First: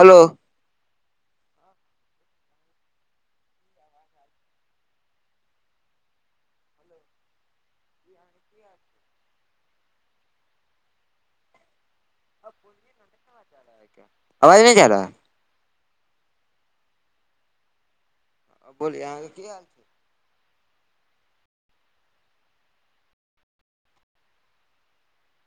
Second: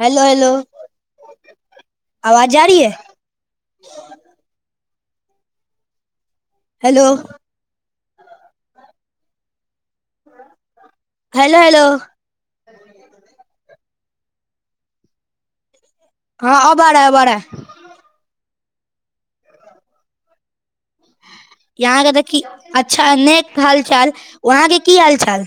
Hello hello आवाज जा रही है हेलो हेलो हेलो आवाज नहि जा रहा हँ अब आ रहा है अब आ रहा है बोलिय अहाँके की हाल छै यहाँके देखी अच्छा नेक हालचाल वहाँ के की हाल चाल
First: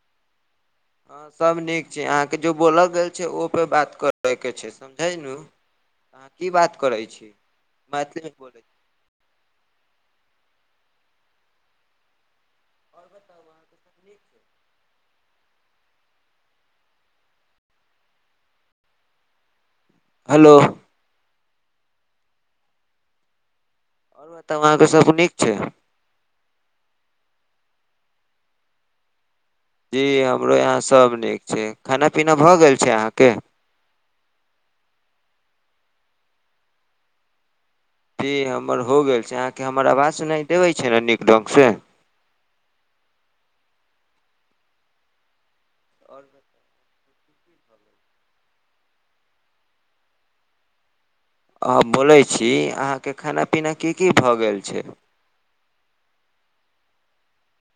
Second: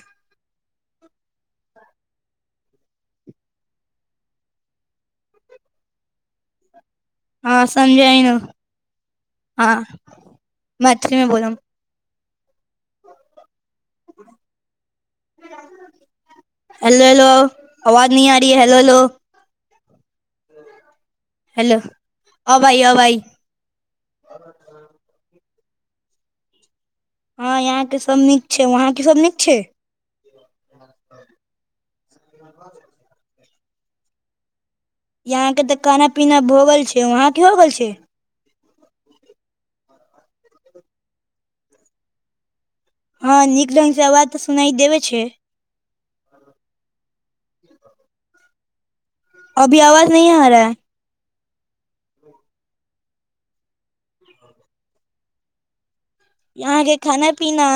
हँ सभ नीक छै अहाँके जो बोलल गेल छै ओपे बात करयके छै समझै नू ह की बात करै छी हाँ मैथिली मे समझेनू बोलै छी हँ मैथिली मे बोलब आओर बताउ अहाँके सबनीक छै हेलो हेलो आवाज नि आ री हैलो हलो हेलो हेलो अब आइ अब आइ आओर बताउ अहाँके सभ नीक छै हँ यहााँ के सब नीक छै वहां के सब नीक छै जी हमरो यहाँ सभ नीक छै खाना पीना भऽ गेल छै अहाँके यहां के ते खाना पीना भ गेल छै वहा के हो गेल छै जी हम हमर हो गेल छै अहाँके हमर आवाज सुनाई देबै छै ने नीक ढ्ग से हँ नीक ढङ्ंग सँ आवाज तऽ सुनाइ देबे छै ऽ आओर बता [inaudible] अभी आवाज नहीं आ रहा हम बोलै छी अहाँके खाना पीना की की भऽ गेल छै यहाँके खाना पीना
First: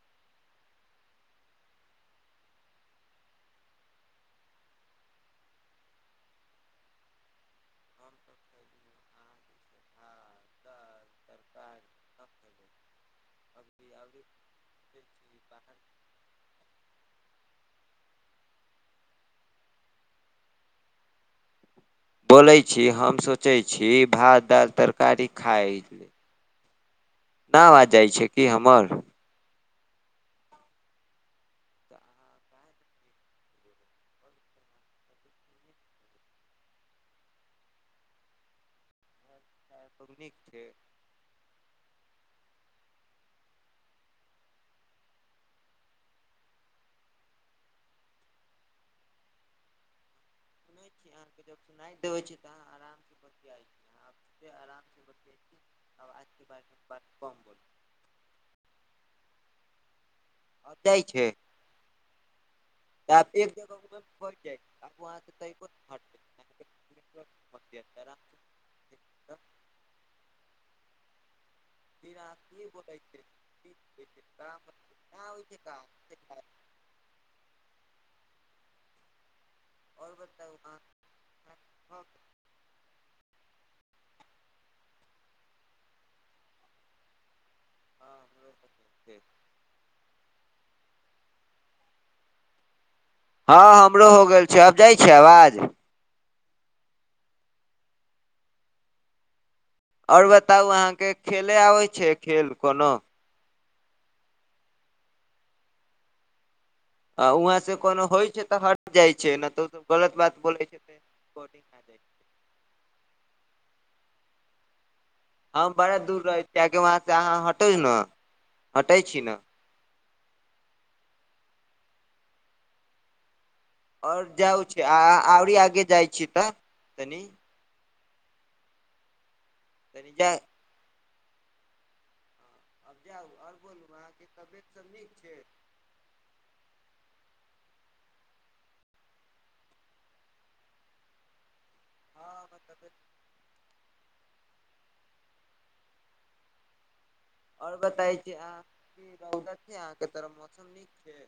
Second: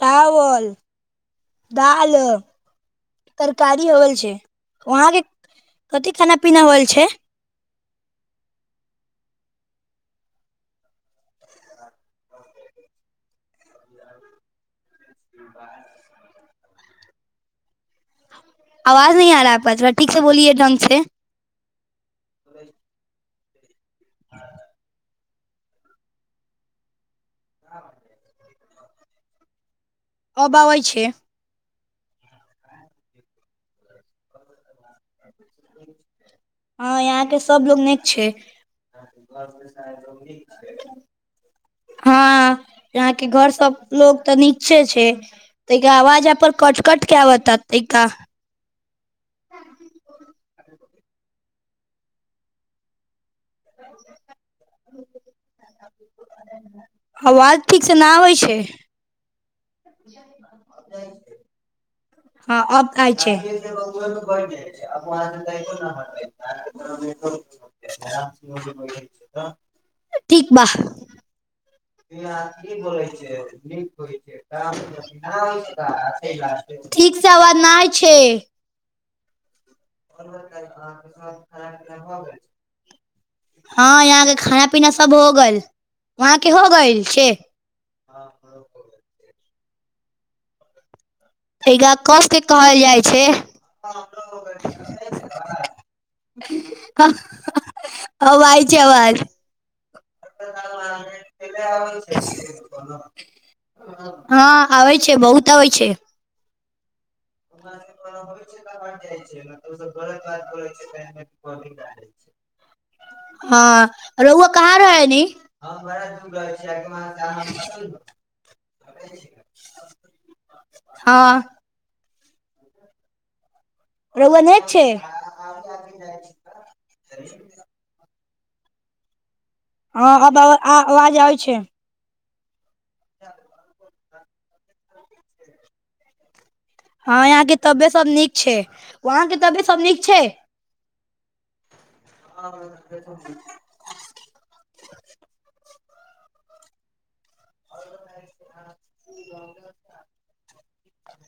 चावल दाल तरकारी हो गेल छै वहाँ के कथि खाना पीना होल छै हमसभ खयली आम के भात दाल तरकारी सभ खयली [unintelligible] बाहर [inaudible] [unintelligible] आवाज नी आ रहा है आपका थोरा ठीक से बोलिए ढ्ंग से बोलै छी हम सोचै छी भात दालि तरकारी खाइ ना आवाज जाइ छै कि हमर अब आवय छै नीक हँ यहाँके सभलोग नीक छै निक छै हँ यहाँ के घर सब लोग तऽ नीचे छै ता आवाज पर कट कट के आवता तेका सुनै छी अहाँके जब सुना देबै छी तऽ अहाँ आराम से बतियाइ छी आवाजके बारेमे बात [inaudible] कम बोलू आवाज ठीक से ना आबै छै हँ जाय छै हअ अब तऽ आइ आब छइ एक जगह घुमैमे बैठ जाइ छी आब वहाँ से तैको नहि हटबै ठीक बा फिर अहाँ की बोलै छै कि नीक होइ ऐसे छै काम ना होइ छै, काम से खाय। ठीक से आवाज ना आइ छै [inaudible] और कहलउ बताउ है अहाँ अहाँके खाना पिना हँ भ गेल छै हँ यहााँ के खाना पीना सब होगइल वहाँ के हो गइल छै ह एगा कसके कहल जाइ छै हँ हमरो हो गेल छै आब जाइ छै आवाज ह ह अब आइ छै आवाज आओर बताउ अहाँके खेले आबैत छै खेल कोनो हँ आबै छै बहुत आबै छै वहाँ से कोनो होइ छै तऽ हट जाइ छै नहि तऽ ओ गलत बात बोलै छै तऽ [unintelligible] [inaudible] हँ रहुआ कहा रहय हम बड़ा दूर रहै छी आगे वहाँ से अहाँ हटै ने हटै छी ने [unintelligible] हँ आओर रौआ जाउ नीक छै आ आरु आरी आगे जाइ छीयै तऽ तनी हँ तनी जा आब आ आवाज आबै छै आब जाउ आओर बोलू अहाँके तबियत सब नीक छै हँ यहां के तबियत सब नीक छै वहां के तबियत सब नीक छै हँ आ हमर तबियत सम अर बताय छै आ की रौद छै आ तरफ मौसम नीक छै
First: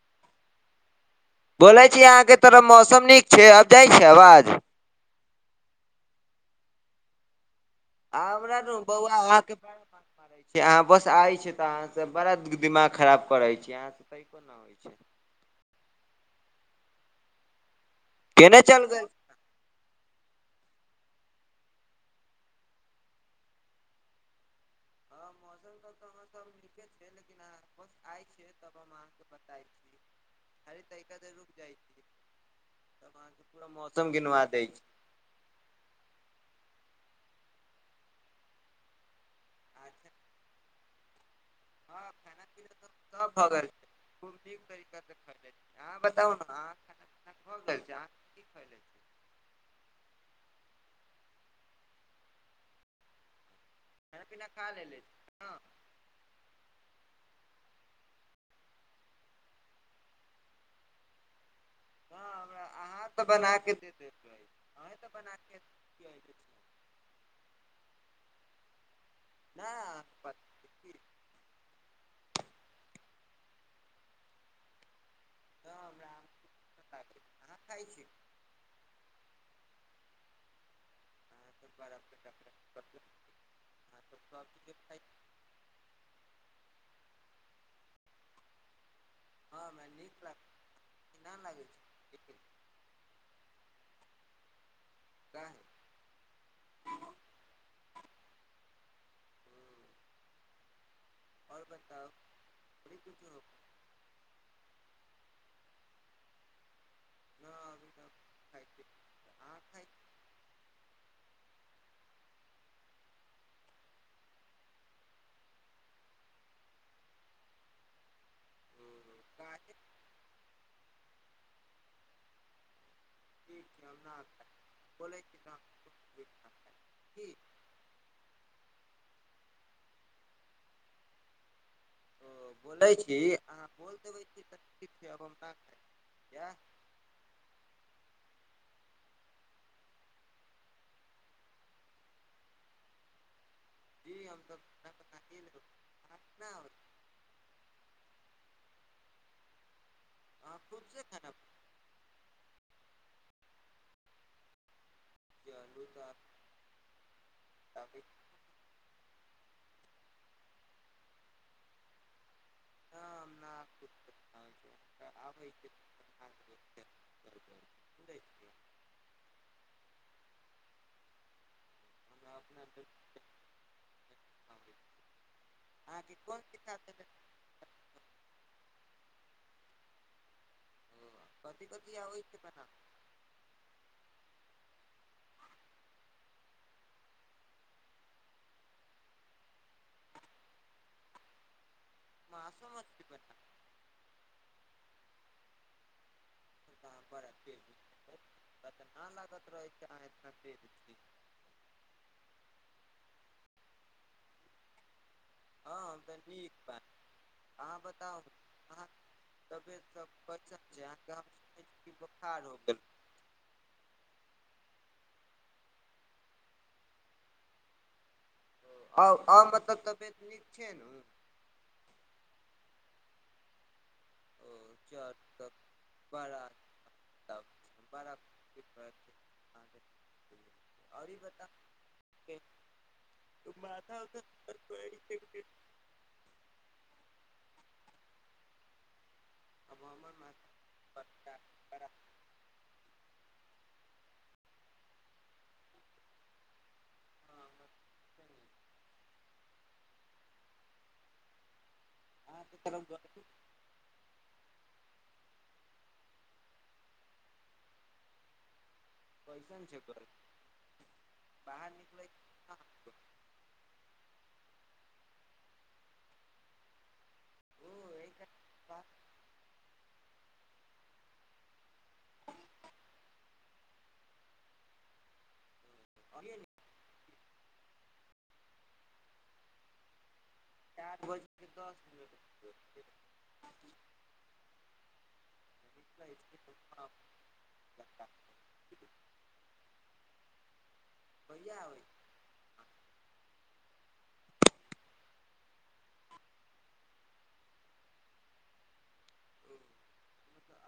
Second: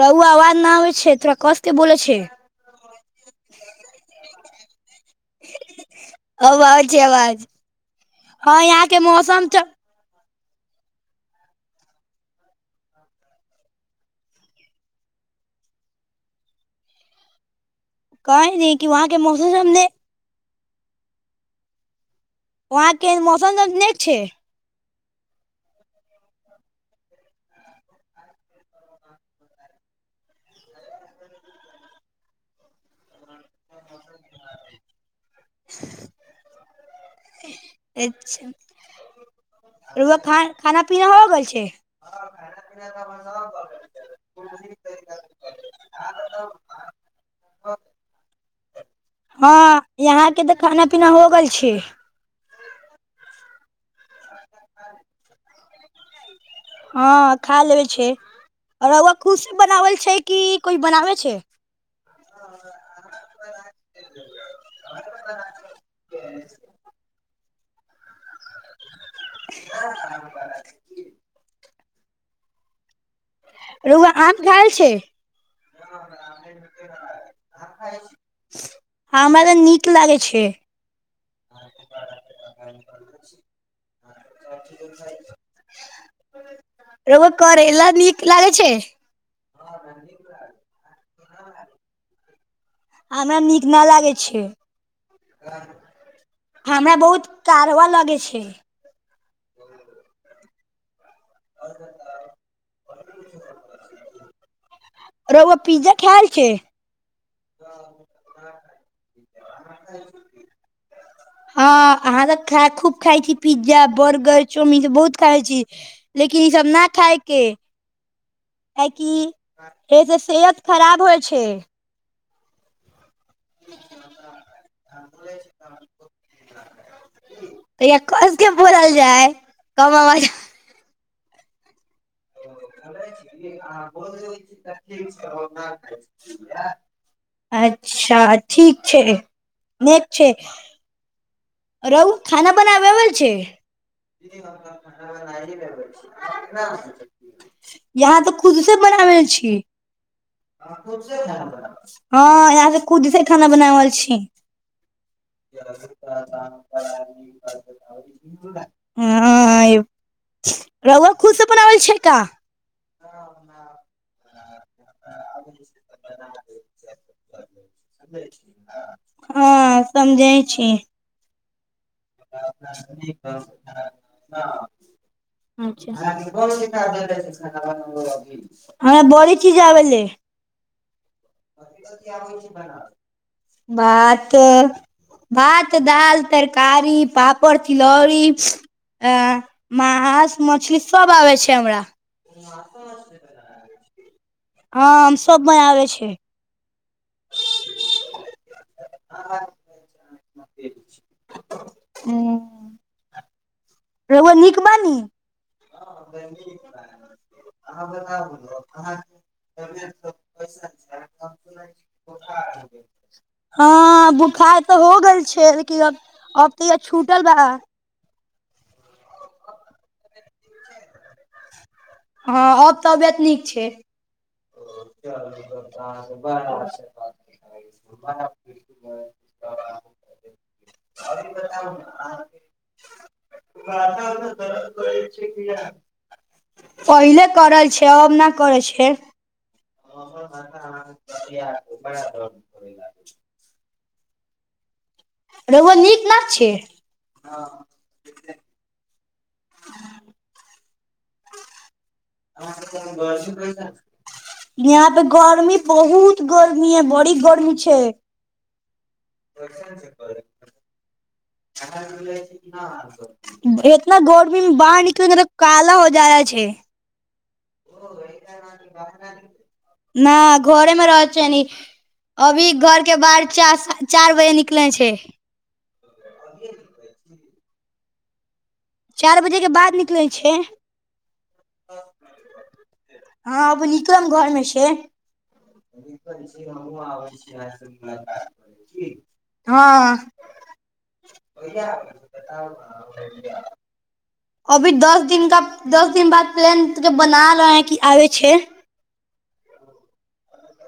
कहु आवाज ना होइ छै थोड़ा कस के बोलै बोले छी छै अहाँ के तरफ मौसम नीक छै आब जाइ छै आवाज अबय छै अवाज आ हमरा बौआ अहाँ के से अहाँ बस आइ छै तऽ अहाँ सब बड़ा दिमाग खराब करै छी अहाँ सँ तैको नहि होइ छै [inaudible] केने कहै चल छि गेल वहाँ के मौसम सब ने वहाँ के मौसम तने छै हँ मौसम सब तऽ नीके छै लेकिन ब आय छी तब हम अहाँ के बताय छी हर तरीका से रुक जाइ छै तब अहाँ के पूरा मौसम गिनवा दय छि अच्छा अच्छा व ख खाना पीना भ गेल छै हँ खाना पीना तऽ सब भऽ गेल छै खूब नीक तरीकासँ खैले छी अहाँ बताउ ने अहां खाना पीना भऽ गेल छी अहाँ की की खैले छी हँ यहाँ के तऽ खाना पीना हो गेल छै खाना पीना खा लेले छी हँ हँ खा लेबै छै आ रौआ खुद स बनाबल छै कि कोइ बनाबै छै हँ हमरा अहां तऽ बना के दे देलिएई अह तऽ बना के नहि [unintelligible] रउआ आम खाय छै हमरा आम अहाँ खाइ छी [unintelligible] हमरा नीक लागैया छै हँ त बरा सब चीज खाइ छी [unintelligible] रउआ करेला नीक लागे छै हँ मै नीक लागे छै हमरा नीक न लागै छै काहे हमरा बहुत कारवा लगय छै आओर बताउ बड़ी किछ हो रौवा पिज्जा खाय छै न अभी त नै खाई छै आ [inaudible] हँ अहाँ त खा खूब खाइ छी पिज्जा बर्गर चाउमीन बहुत खाइ छी लेकिन सब न खााय के [inaudible] काहे कि काहे एहि सँ सेहत खराब होइ छै ठीक छै बोले छि तहन कि कसके जा कम आवाज बोलै छी अहाँ बोल देबै छी तऽ ठीक छै अब हम ना खाइ यैह [unintelligible] अच्छा ठीक छै न छै रहु खाना बनाबे अबय छै जी हम तऽ खाना पका के लेब अहाँ ना [unintelligible] यहाँ तऽ खुद से बनाबय छी आहा खुद से खाना बनाबइ छी हँ यहाँ से खुदसँ खाना बनावल छी बनाबी आलू तऽ ना [unintelligible] हँ रउआ खुद से बनाबइल छै का ह [unintelligible] आबै छै करै [unintelligible] हँ समझय छी हमरा अपना हाथ से [unintelligible] खाना आबै छै। अहाँके कोन किताब देने ा ह बोल की जावेले हू कथी कथी आबय छै बनावल भात भात दाल तरकारी पापड़ तिलौड़ी अ मास मछली सब आबै छै हमरा मासो मछली हँम सब बनाबे छै [unintelligible] न लागत रहै [unintelligible] रउआ नीक बानी हम तऽ हँ निक नीक बा अहाँ ब अहाँ तबियत सब कैसन कइसन अहाँके हम छै सुनइ सुनै कि छी बोखार बुखार हो गेल रहे हँ बुखार त हो गेल छै अब तऽ य छूटल बा आ आ मतलब तबियत नीक छै ने हँ आब तबियत नीक छै ओ चल ब बड़ा आर्शिर्वाद तब भइल बड़ा खुशी भइल आओरी बता के छै पहिले करल छी से आब नै करै छै अहाँके तरफ [unintelligible] रउआ नीक ना छै गर्मी [unintelligible] गर्मी बहुत गर्मी ह बड़ी गर्मी छै पैसा नी चेक करे इतना गो ी बाहर निकल मब काला हो जा रहल छय न घरेमे रह छै ने अभी घर के बाहर चार चारि बजे निकलै छै आे नहि चारि बजेके बाद निकलैत छै चारि बज के दस मिनट हँ अब निक्रम घरमे से प छी हम कहिया आबै छै आहा से मुलाकात करय ठीक हँ कहिया आबै छी बताउ आहा ओहिये आउ अभी दस दिनका दस दिन बाद प्लान बना रहे हैं कि आबय छै [inaudible]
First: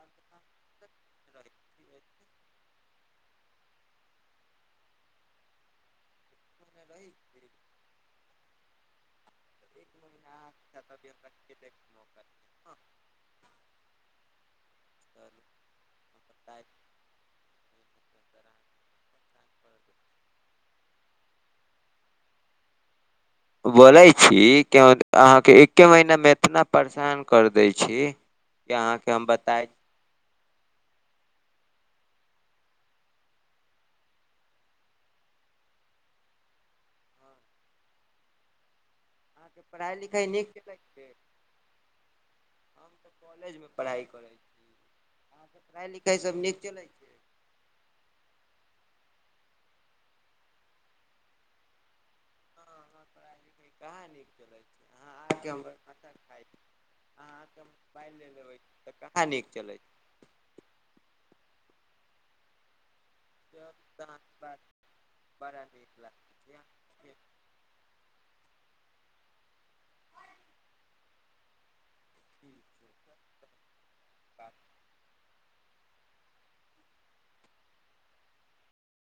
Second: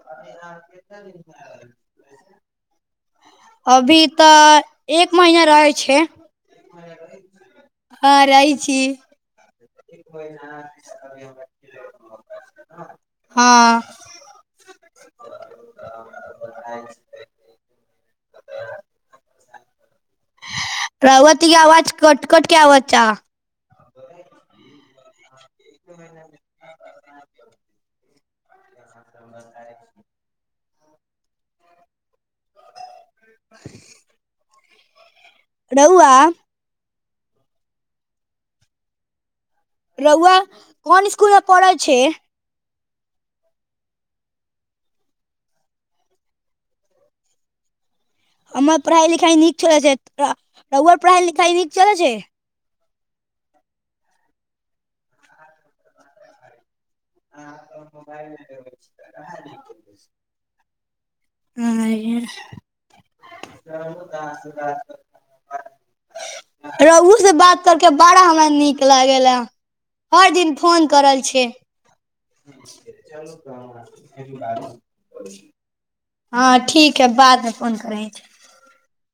आबै कटिहार केतना दिन पर आवल आईस अभी तऽ एक महीना रहै छै भ छी हँअ् [inaudible] प्रवती आवाज कट कट क आवाज छ अहाँ एके महीना मे एतना परेशान कर दैइ छी कि अहाँके हम बताय [inaudible] [inaudible] रौआ अहाँके पढ़ाइ लिखाइ रउआ नीक चलै कोन स्कूल मे पढ़ैइ छी कॉलेज में पढ़ाइ करैय छी हह तऽ पढ़ाइ लिखाइसभ नीक चलै छै हमर पढ़ाई लिखाइ नीक चल छै रउआ पढ़ाइ लिखाइ नीक चलैइ छैइ पढ़ाइ कहाँ नीक चलैत छै अहाँ आके हम अछा खाइ छी अहाँ आके हम इल मोबाइल ले लेबै तऽ कहाँ नीक चलै छै आंये चलू तऽ अहाँके बात बड़ा नीक लागै रउओ से बात करके बारा हमरा नीक लागेला हर दिन फोन करल छी छै [inaudible] हँ ठीक है बादमे फोन करैय छी